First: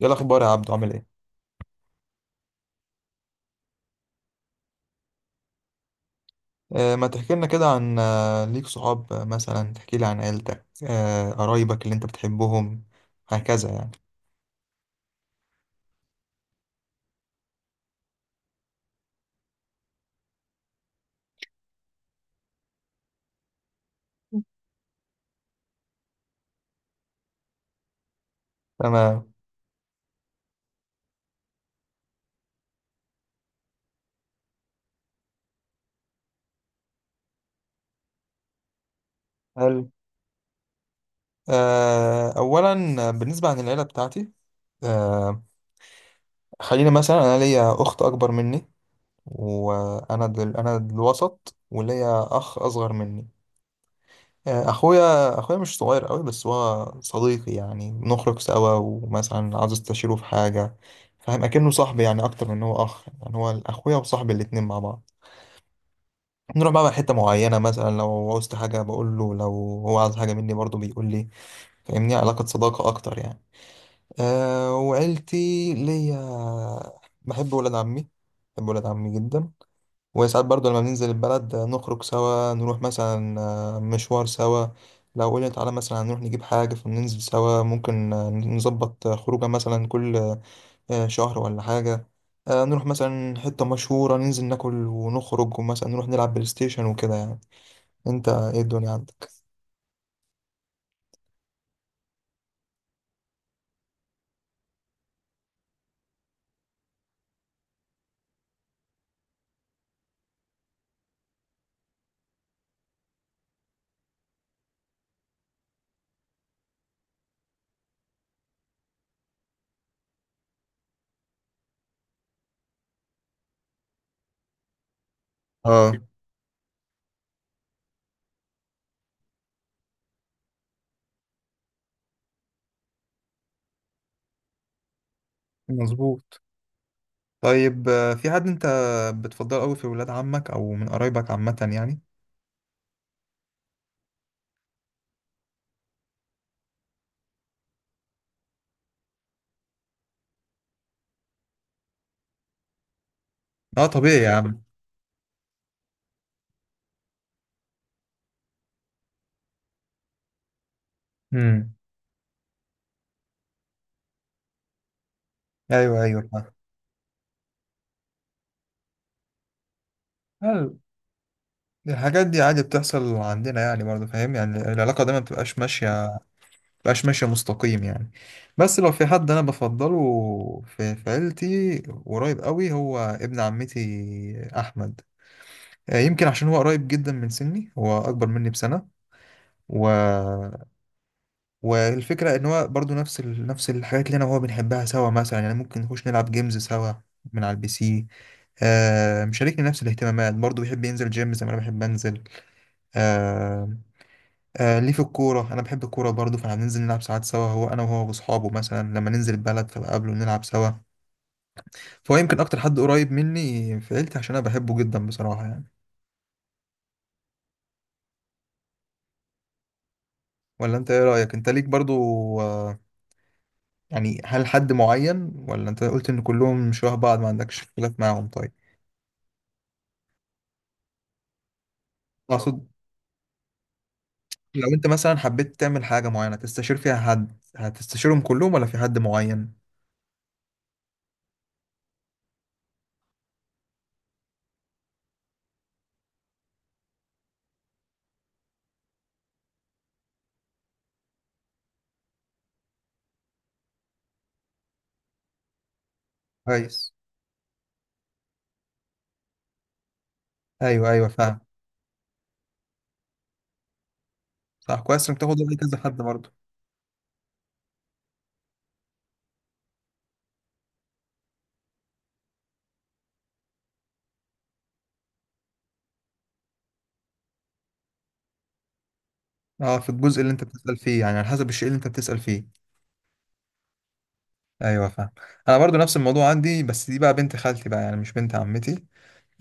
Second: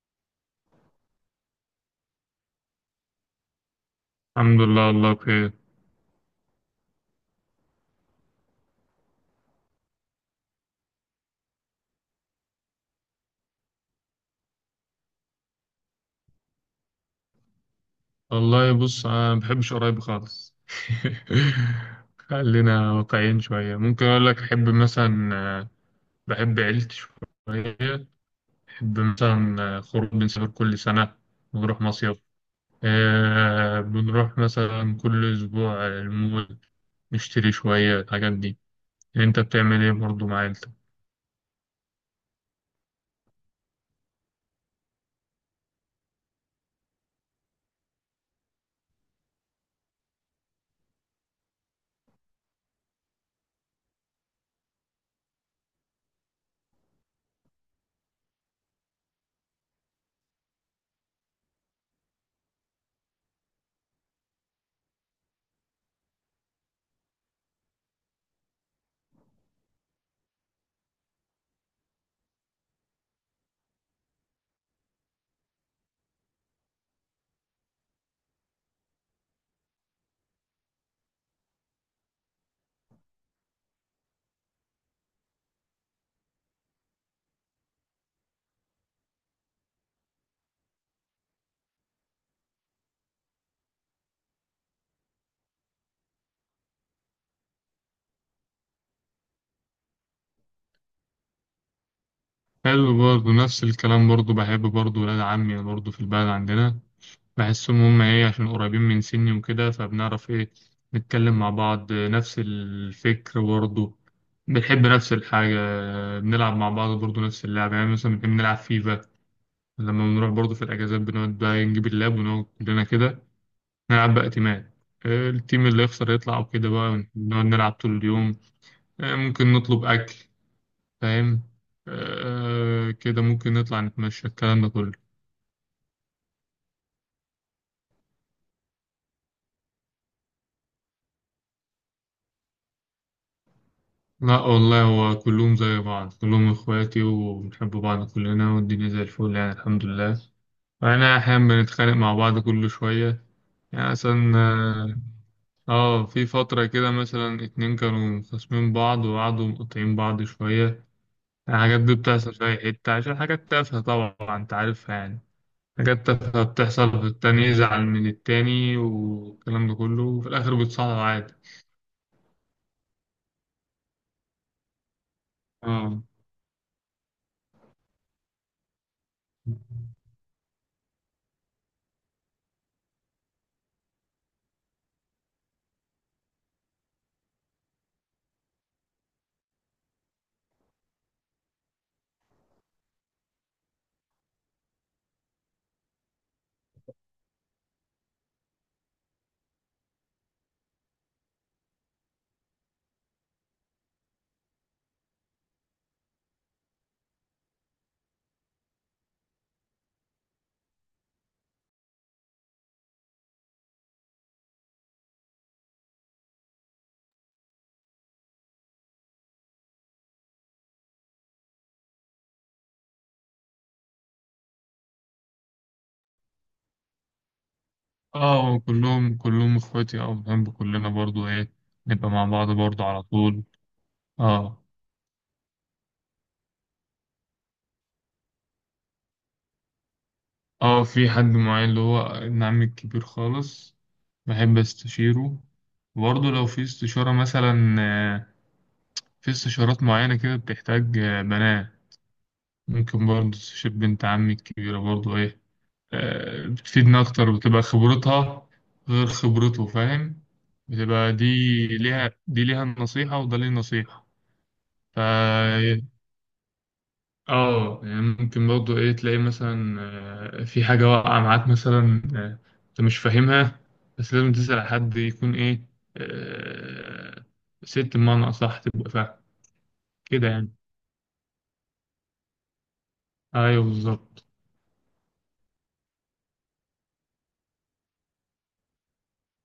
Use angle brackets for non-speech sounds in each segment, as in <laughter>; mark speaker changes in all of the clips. Speaker 1: ايه الاخبار يا عبدو؟ عامل ايه؟
Speaker 2: الحمد لله، والله بخير.
Speaker 1: ما تحكي لنا كده عن ليك صحاب، مثلا تحكي لي عن عيلتك، قرايبك اللي انت بتحبهم هكذا يعني.
Speaker 2: والله بص، انا ما بحبش قرايبي خالص. <laughs> خلينا واقعيين شويه. ممكن اقول لك احب مثلا بحب عيلتي شويه. بحب
Speaker 1: تمام.
Speaker 2: مثلا خروج، بنسافر كل سنه، بنروح مصيف. بنروح مثلا كل اسبوع المول، نشتري شويه الحاجات دي. انت بتعمل
Speaker 1: حلو.
Speaker 2: ايه برضه مع عيلتك؟
Speaker 1: اولا، بالنسبه عن العيله بتاعتي، آه خلينا مثلا. انا ليا اخت اكبر مني، وانا دل انا الوسط، وليا اخ اصغر مني. اخويا مش صغير قوي بس هو صديقي، يعني بنخرج سوا ومثلا عاوز استشيره في حاجه. فاهم؟ اكنه صاحبي، يعني اكتر من إن هو اخ، يعني هو اخويا وصاحبي الاتنين مع بعض. نروح بقى حته معينه، مثلا لو عاوزت حاجه بقول له، لو هو عايز حاجه مني برضه بيقول لي. فاهمني؟ علاقه صداقه اكتر يعني. أه، وعيلتي، ليا، بحب ولاد عمي. بحب ولاد عمي جدا. وساعات برضو لما بننزل البلد، نخرج سوا، نروح مثلا مشوار سوا. لو قلنا تعالى مثلا هنروح نجيب حاجة فننزل سوا، ممكن نظبط خروجة مثلا كل شهر ولا حاجة. نروح مثلا حتة مشهورة، ننزل ناكل ونخرج، ومثلا نروح نلعب بلاي ستيشن وكده يعني. انت ايه الدنيا عندك؟
Speaker 2: حلو، برضه نفس الكلام. برضه بحب برضه ولاد عمي برضه في البلد عندنا. بحسهم هم ايه، عشان قريبين من سني وكده، فبنعرف ايه، نتكلم مع بعض، نفس الفكر برضه، بنحب نفس الحاجة، بنلعب مع بعض برضه نفس اللعبة. يعني مثلا بنحب نلعب فيفا. لما بنروح برضه في الأجازات بنقعد بقى نجيب اللاب ونقعد كلنا كده نلعب بقى تيمات. التيم اللي
Speaker 1: اه.
Speaker 2: يخسر يطلع وكده بقى، نقعد نلعب طول اليوم. ممكن نطلب أكل، فاهم؟ كده ممكن نطلع نتمشى، الكلام ده كله.
Speaker 1: مظبوط. طيب في حد انت بتفضله قوي في ولاد عمك او من قرايبك عامة يعني؟
Speaker 2: لا والله، هو كلهم زي بعض، كلهم إخواتي وبنحب بعض كلنا، والدنيا زي الفل يعني، الحمد لله. وأنا أحيانا بنتخانق مع بعض كل شوية.
Speaker 1: اه
Speaker 2: يعني
Speaker 1: طبيعي يا
Speaker 2: مثلا
Speaker 1: عم.
Speaker 2: في فترة كده مثلا اتنين كانوا خاصمين بعض وقعدوا مقاطعين بعض شوية.
Speaker 1: امم
Speaker 2: الحاجات دي بتحصل في أي حتة، عشان حاجات تافهة طبعا أنت عارفها يعني.
Speaker 1: ايوه،
Speaker 2: حاجات
Speaker 1: ايوه.
Speaker 2: تافهة بتحصل، في التاني يزعل من التاني، والكلام ده كله، وفي الآخر
Speaker 1: فاهم.
Speaker 2: بيتصالحوا عادي.
Speaker 1: الحاجات دي عادي بتحصل عندنا يعني، برضه فاهم، يعني العلاقة دايما بتبقاش
Speaker 2: آه،
Speaker 1: ماشية، بتبقاش ماشية مستقيم يعني. بس لو في حد أنا بفضله في عيلتي قريب قوي، هو ابن عمتي أحمد. يمكن عشان هو قريب جدا من سني، هو أكبر مني بسنة. و... والفكرة إن هو برضه نفس الحاجات اللي أنا وهو بنحبها سوا، مثلا يعني ممكن نخش نلعب جيمز سوا من على البي سي. مشاركني نفس الاهتمامات، برضه بيحب ينزل جيم زي ما أنا بحب أنزل. آه، ليه في الكورة، أنا بحب الكورة برضه، فإحنا بننزل نلعب ساعات سوا، هو أنا وهو وأصحابه، مثلا لما ننزل البلد فبقابله نلعب سوا. فهو يمكن أكتر حد قريب مني في عيلتي، عشان أنا بحبه جدا بصراحة يعني. ولا أنت إيه رأيك؟ أنت ليك برضه آه يعني هل حد معين، ولا أنت قلت إن كلهم شبه بعض ما عندكش اختلاف معاهم؟ طيب.
Speaker 2: اه كلهم اخواتي، اه بنحب كلنا برضو ايه، نبقى مع بعض
Speaker 1: أقصد
Speaker 2: برضو على طول. اه،
Speaker 1: لو أنت مثلا حبيت تعمل حاجة معينة تستشير فيها حد، هتستشيرهم كلهم ولا في حد معين؟
Speaker 2: اه في حد معين، اللي هو ابن عمي الكبير خالص، بحب استشيره. برضو لو في استشارة مثلا في استشارات معينة كده بتحتاج بنات، ممكن برضو استشير بنت عمي الكبيرة برضو ايه.
Speaker 1: كويس.
Speaker 2: بتفيدنا اكتر، بتبقى خبرتها غير خبرته، فاهم؟
Speaker 1: أيوه، أيوه
Speaker 2: بتبقى دي
Speaker 1: فاهم.
Speaker 2: ليها، دي ليها النصيحة وده ليه النصيحة.
Speaker 1: صح، كويس إنك تاخد رأي كذا حد برضه.
Speaker 2: اه يعني ممكن برضه ايه تلاقي مثلا في حاجة واقعة معاك مثلا، انت مش فاهمها، بس لازم تسأل حد يكون ايه، آه، ست بمعنى أصح، تبقى فاهم
Speaker 1: اه، في الجزء
Speaker 2: كده
Speaker 1: اللي انت
Speaker 2: يعني.
Speaker 1: بتسأل فيه، يعني على حسب الشيء اللي انت بتسأل فيه.
Speaker 2: ايوه بالظبط.
Speaker 1: ايوه فاهم. انا برضو نفس الموضوع عندي، بس دي بقى بنت خالتي بقى، يعني مش بنت عمتي.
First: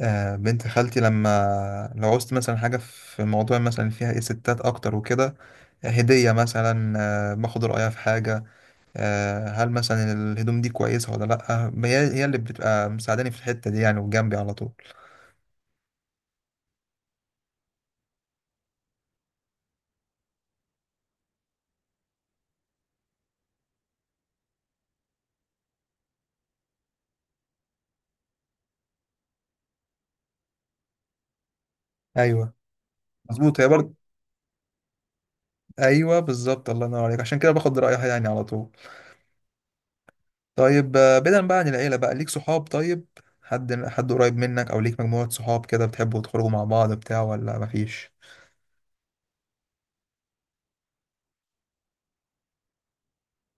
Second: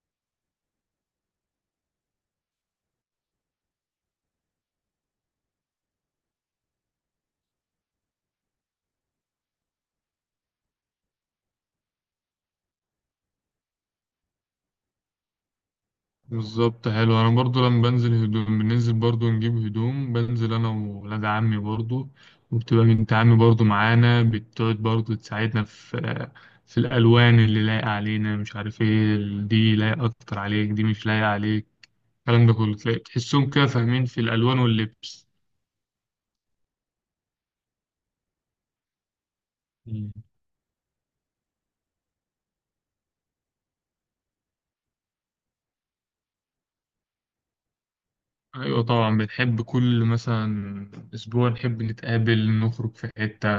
Speaker 1: آه بنت خالتي، لما لو عوزت مثلا حاجة في موضوع مثلا فيها ايه ستات اكتر وكده، هدية مثلا، باخد رأيها في حاجة. هل مثلا الهدوم دي كويسة ولا لأ، هي اللي بتبقى مساعداني في الحتة دي يعني، وجنبي على طول.
Speaker 2: بالظبط، حلو. انا برضو لما بنزل هدوم، بننزل برضو نجيب هدوم، بنزل انا وولاد عمي برضو، وبتبقى بنت عمي برضو معانا، بتقعد برضو تساعدنا في في الالوان اللي لايقه علينا، مش عارف ايه، دي لايقه اكتر عليك، دي مش لايقه عليك، الكلام ده
Speaker 1: ايوه،
Speaker 2: كله. تلاقي تحسهم
Speaker 1: مظبوط.
Speaker 2: كده
Speaker 1: هي برضو.
Speaker 2: فاهمين في الألوان واللبس.
Speaker 1: ايوه، بالظبط. الله ينور عليك، عشان كده باخد رأيها يعني على طول.
Speaker 2: مم.
Speaker 1: طيب بعيدا بقى عن العيلة، بقى ليك صحاب طيب؟ حد حد قريب منك، او ليك مجموعة صحاب كده بتحبوا تخرجوا مع بعض بتاع، ولا مفيش؟
Speaker 2: أيوة طبعا، بنحب كل مثلا أسبوع نحب نتقابل، نخرج في حتة.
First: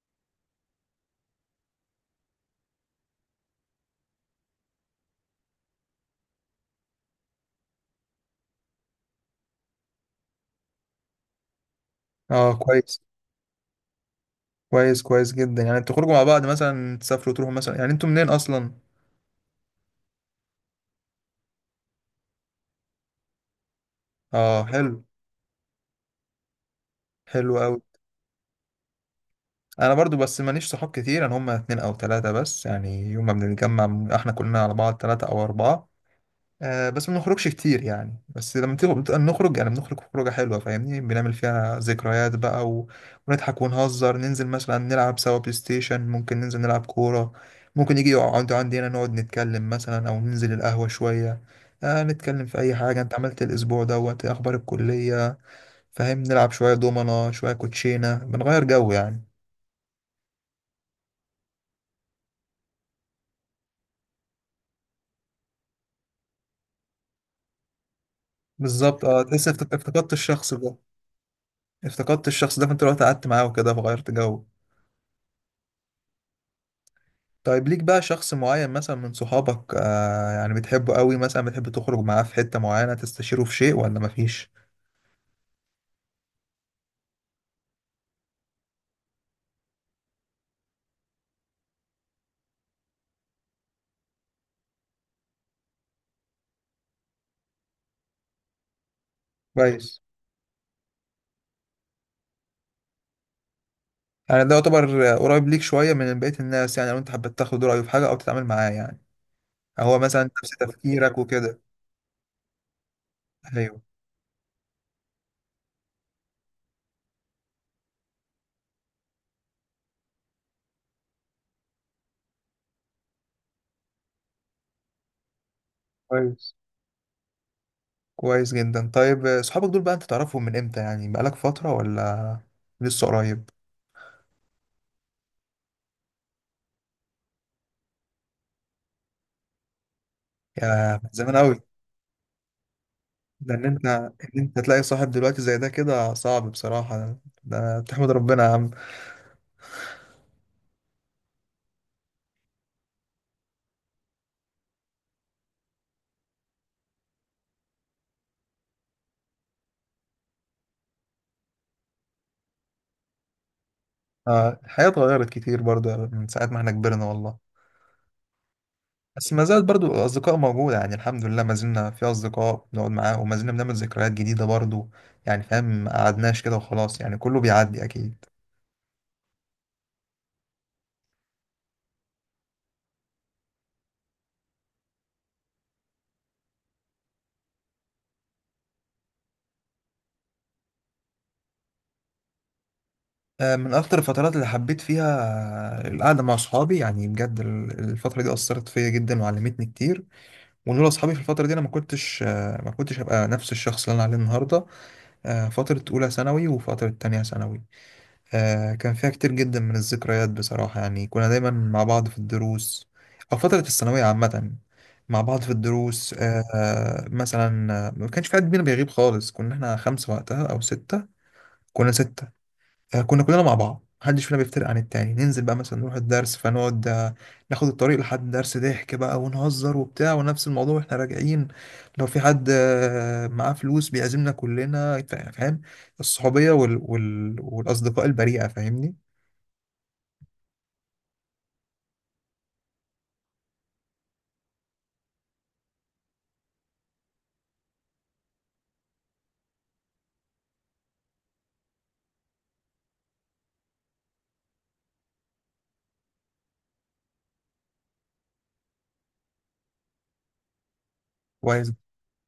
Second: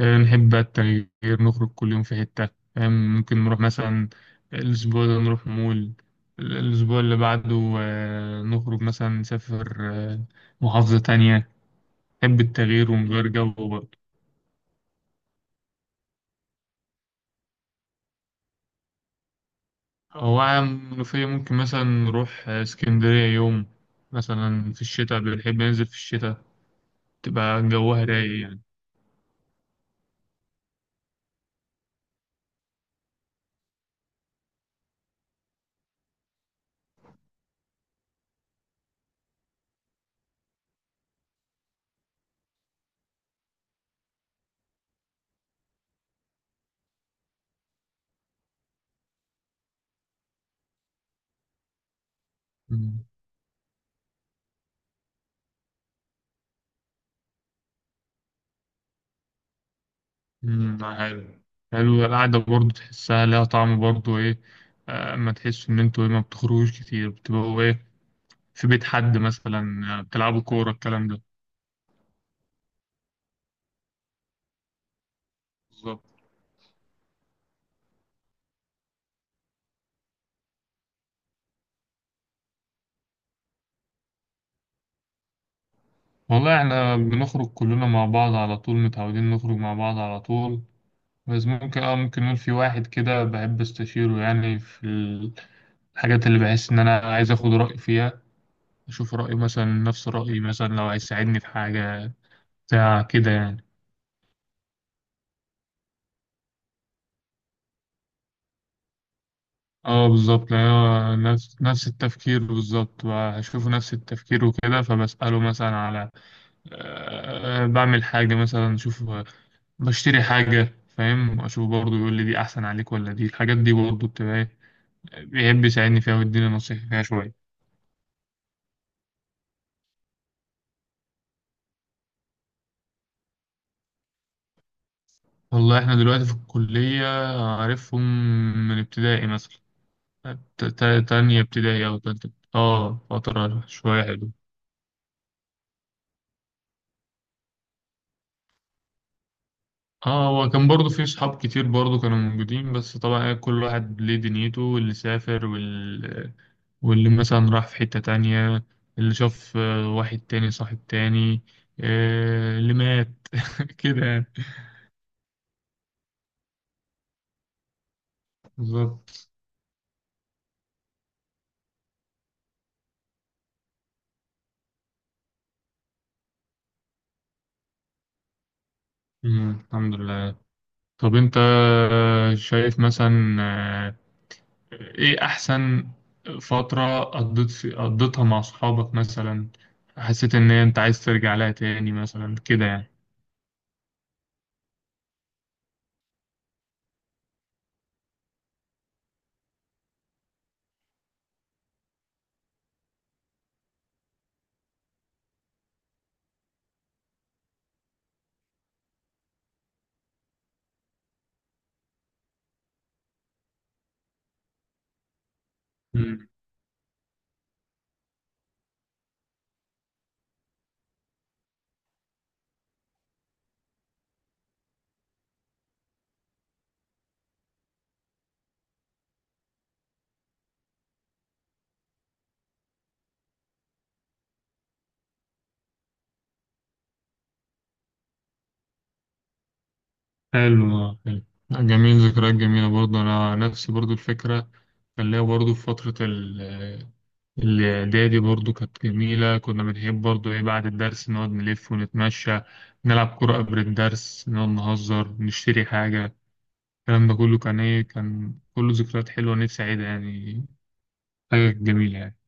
Speaker 2: نحب بقى التغيير، نخرج كل يوم في حتة، فاهم؟ ممكن نروح مثلا الأسبوع ده نروح مول، الأسبوع اللي بعده نخرج مثلا نسافر محافظة تانية. نحب
Speaker 1: اه،
Speaker 2: التغيير
Speaker 1: كويس.
Speaker 2: ونغير جو برضه.
Speaker 1: كويس، كويس جدا. يعني انتوا تخرجوا مع بعض مثلا، تسافروا تروحوا مثلا، يعني انتوا منين اصلا؟
Speaker 2: هو عام منوفية، ممكن مثلا نروح اسكندرية يوم،
Speaker 1: اه
Speaker 2: مثلا في
Speaker 1: حلو.
Speaker 2: الشتاء، بنحب ننزل في الشتاء
Speaker 1: حلو
Speaker 2: تبقى
Speaker 1: قوي.
Speaker 2: جوها رايق يعني.
Speaker 1: انا برضو بس ماليش صحاب كتير، انا هم اتنين او تلاتة بس يعني، يوم ما بنتجمع بنبقى احنا كلنا على بعض تلاتة او اربعة. بس ما بنخرجش كتير يعني، بس لما تيجي بتبقى نخرج يعني، بنخرج خروجة حلوة فاهمني، بنعمل فيها ذكريات بقى ونضحك ونهزر، ننزل مثلا نلعب سوا بلاي ستيشن، ممكن ننزل نلعب كورة. ممكن يجي يقعد عندي هنا، نقعد نتكلم مثلا، أو ننزل القهوة شوية. نتكلم في أي حاجة،
Speaker 2: مم.
Speaker 1: أنت عملت الأسبوع دوت إيه، أخبار الكلية. فاهم؟ نلعب شوية دومنة، شوية كوتشينة، بنغير جو يعني.
Speaker 2: مم، حلو. حلو القعدة برضه، تحسها لها طعم برضه إيه. أما تحس إن أنتوا إيه، ما بتخرجوش كتير، بتبقوا إيه في بيت
Speaker 1: بالظبط.
Speaker 2: حد
Speaker 1: اه، تحس
Speaker 2: مثلا،
Speaker 1: افتقدت
Speaker 2: بتلعبوا
Speaker 1: الشخص
Speaker 2: كورة،
Speaker 1: ده.
Speaker 2: الكلام ده.
Speaker 1: افتقدت الشخص ده، فأنت رحت قعدت معاه وكده فغيرت جو.
Speaker 2: بالظبط.
Speaker 1: طيب، ليك بقى شخص معين مثلا من صحابك، يعني بتحبه قوي، مثلا بتحب تخرج معاه في حتة معينة، تستشيره في شيء، ولا مفيش؟
Speaker 2: والله إحنا بنخرج كلنا مع بعض على طول، متعودين نخرج مع بعض على طول. بس ممكن ممكن نقول في واحد كده بحب أستشيره يعني في الحاجات اللي بحس إن أنا عايز آخد رأي فيها، أشوف رأيه مثلا
Speaker 1: كويس.
Speaker 2: نفس رأيي، مثلا لو هيساعدني في حاجة، بتاع كده يعني.
Speaker 1: يعني ده يعتبر قريب ليك شوية من بقية الناس يعني، لو انت حبيت تاخد رأيه في حاجة او تتعامل معاه يعني، هو
Speaker 2: اه
Speaker 1: مثلا نفس
Speaker 2: بالظبط، يعني هو
Speaker 1: تفكيرك
Speaker 2: نفس
Speaker 1: وكده.
Speaker 2: التفكير بالظبط، هشوفه
Speaker 1: ايوه.
Speaker 2: نفس التفكير وكده، فبسأله مثلا على أه آه، بعمل حاجة مثلا، أشوف بشتري حاجة، فاهم؟ أشوف برضه يقول لي دي أحسن عليك ولا دي. الحاجات دي برضه بتبقى إيه، بيحب يساعدني فيها ويديني
Speaker 1: كويس.
Speaker 2: نصيحة فيها شوية.
Speaker 1: كويس جدا. طيب صحابك دول بقى انت تعرفهم من امتى يعني، بقالك فترة ولا لسه قريب؟
Speaker 2: والله إحنا دلوقتي في الكلية، عارفهم من ابتدائي مثلا.
Speaker 1: يا من زمان
Speaker 2: تانية
Speaker 1: قوي.
Speaker 2: ابتدائي أو تالتة، اه
Speaker 1: ده
Speaker 2: فترة
Speaker 1: ان انت
Speaker 2: شوية حلوة.
Speaker 1: ان انت تلاقي صاحب دلوقتي زي ده كده صعب بصراحة، ده تحمد ربنا يا عم.
Speaker 2: اه، هو كان برضه في صحاب كتير برضه كانوا موجودين، بس طبعا إيه، كل واحد ليه دنيته، واللي سافر واللي مثلا راح في حتة تانية، اللي شاف واحد تاني صاحب تاني، اللي مات <laughs> كده يعني.
Speaker 1: آه، الحياة اتغيرت كتير برضو، يعني من ساعة ما احنا كبرنا والله.
Speaker 2: بالظبط.
Speaker 1: بس ما زالت برضو الأصدقاء موجودة يعني، الحمد لله ما زلنا في أصدقاء بنقعد معاهم، وما زلنا بنعمل ذكريات جديدة برضو يعني، فاهم ما قعدناش كده وخلاص يعني، كله بيعدي أكيد.
Speaker 2: مم، الحمد لله. طب انت شايف مثلا ايه احسن فترة قضيتها مع صحابك، مثلا حسيت ان انت عايز ترجع لها تاني مثلا كده يعني؟
Speaker 1: من أكتر الفترات اللي حبيت فيها القعدة مع أصحابي يعني بجد، الفترة دي أثرت فيا جدا وعلمتني كتير. ولولا أصحابي في الفترة دي أنا ما كنتش هبقى نفس الشخص اللي أنا عليه النهاردة. فترة أولى ثانوي وفترة تانية ثانوي، كان فيها كتير جدا من الذكريات بصراحة يعني، كنا دايما مع بعض في الدروس، أو فترة الثانوية عامة. مع بعض في الدروس، مثلا، ما كانش في حد بينا بيغيب خالص، كنا احنا خمسة وقتها أو ستة. كنا ستة. كنا كلنا مع بعض، محدش فينا بيفترق عن التاني، ننزل بقى مثلا نروح الدرس فنقعد، ناخد الطريق لحد الدرس، ضحك بقى ونهزر وبتاع، ونفس الموضوع واحنا راجعين. لو في حد معاه فلوس بيعزمنا كلنا. فاهم؟ الصحوبية والأصدقاء البريئة فاهمني.
Speaker 2: حلو، حلو، جميل. ذكريات جميلة برضه. أنا نفسي برضه الفكرة، كان ليا برضه في فترة الإعدادي برضه، كانت جميلة. كنا بنحب برضه إيه، بعد الدرس نقعد نلف ونتمشى، نلعب كرة قبل الدرس، نقعد نهزر، نشتري حاجة، الكلام ده كله، كان إيه، كان كله ذكريات حلوة، نفسي أعيدها يعني. حاجة
Speaker 1: كويس.
Speaker 2: جميلة يعني.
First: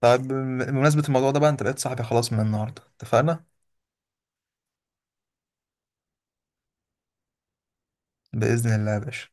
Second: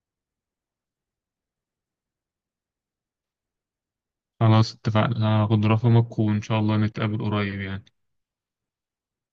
Speaker 1: طيب بمناسبة الموضوع ده بقى انت بقيت صاحبي خلاص من النهاردة، اتفقنا؟
Speaker 2: خلاص اتفقنا، هاخد رقمك وإن شاء الله نتقابل قريب يعني.
Speaker 1: بإذن الله يا باشا.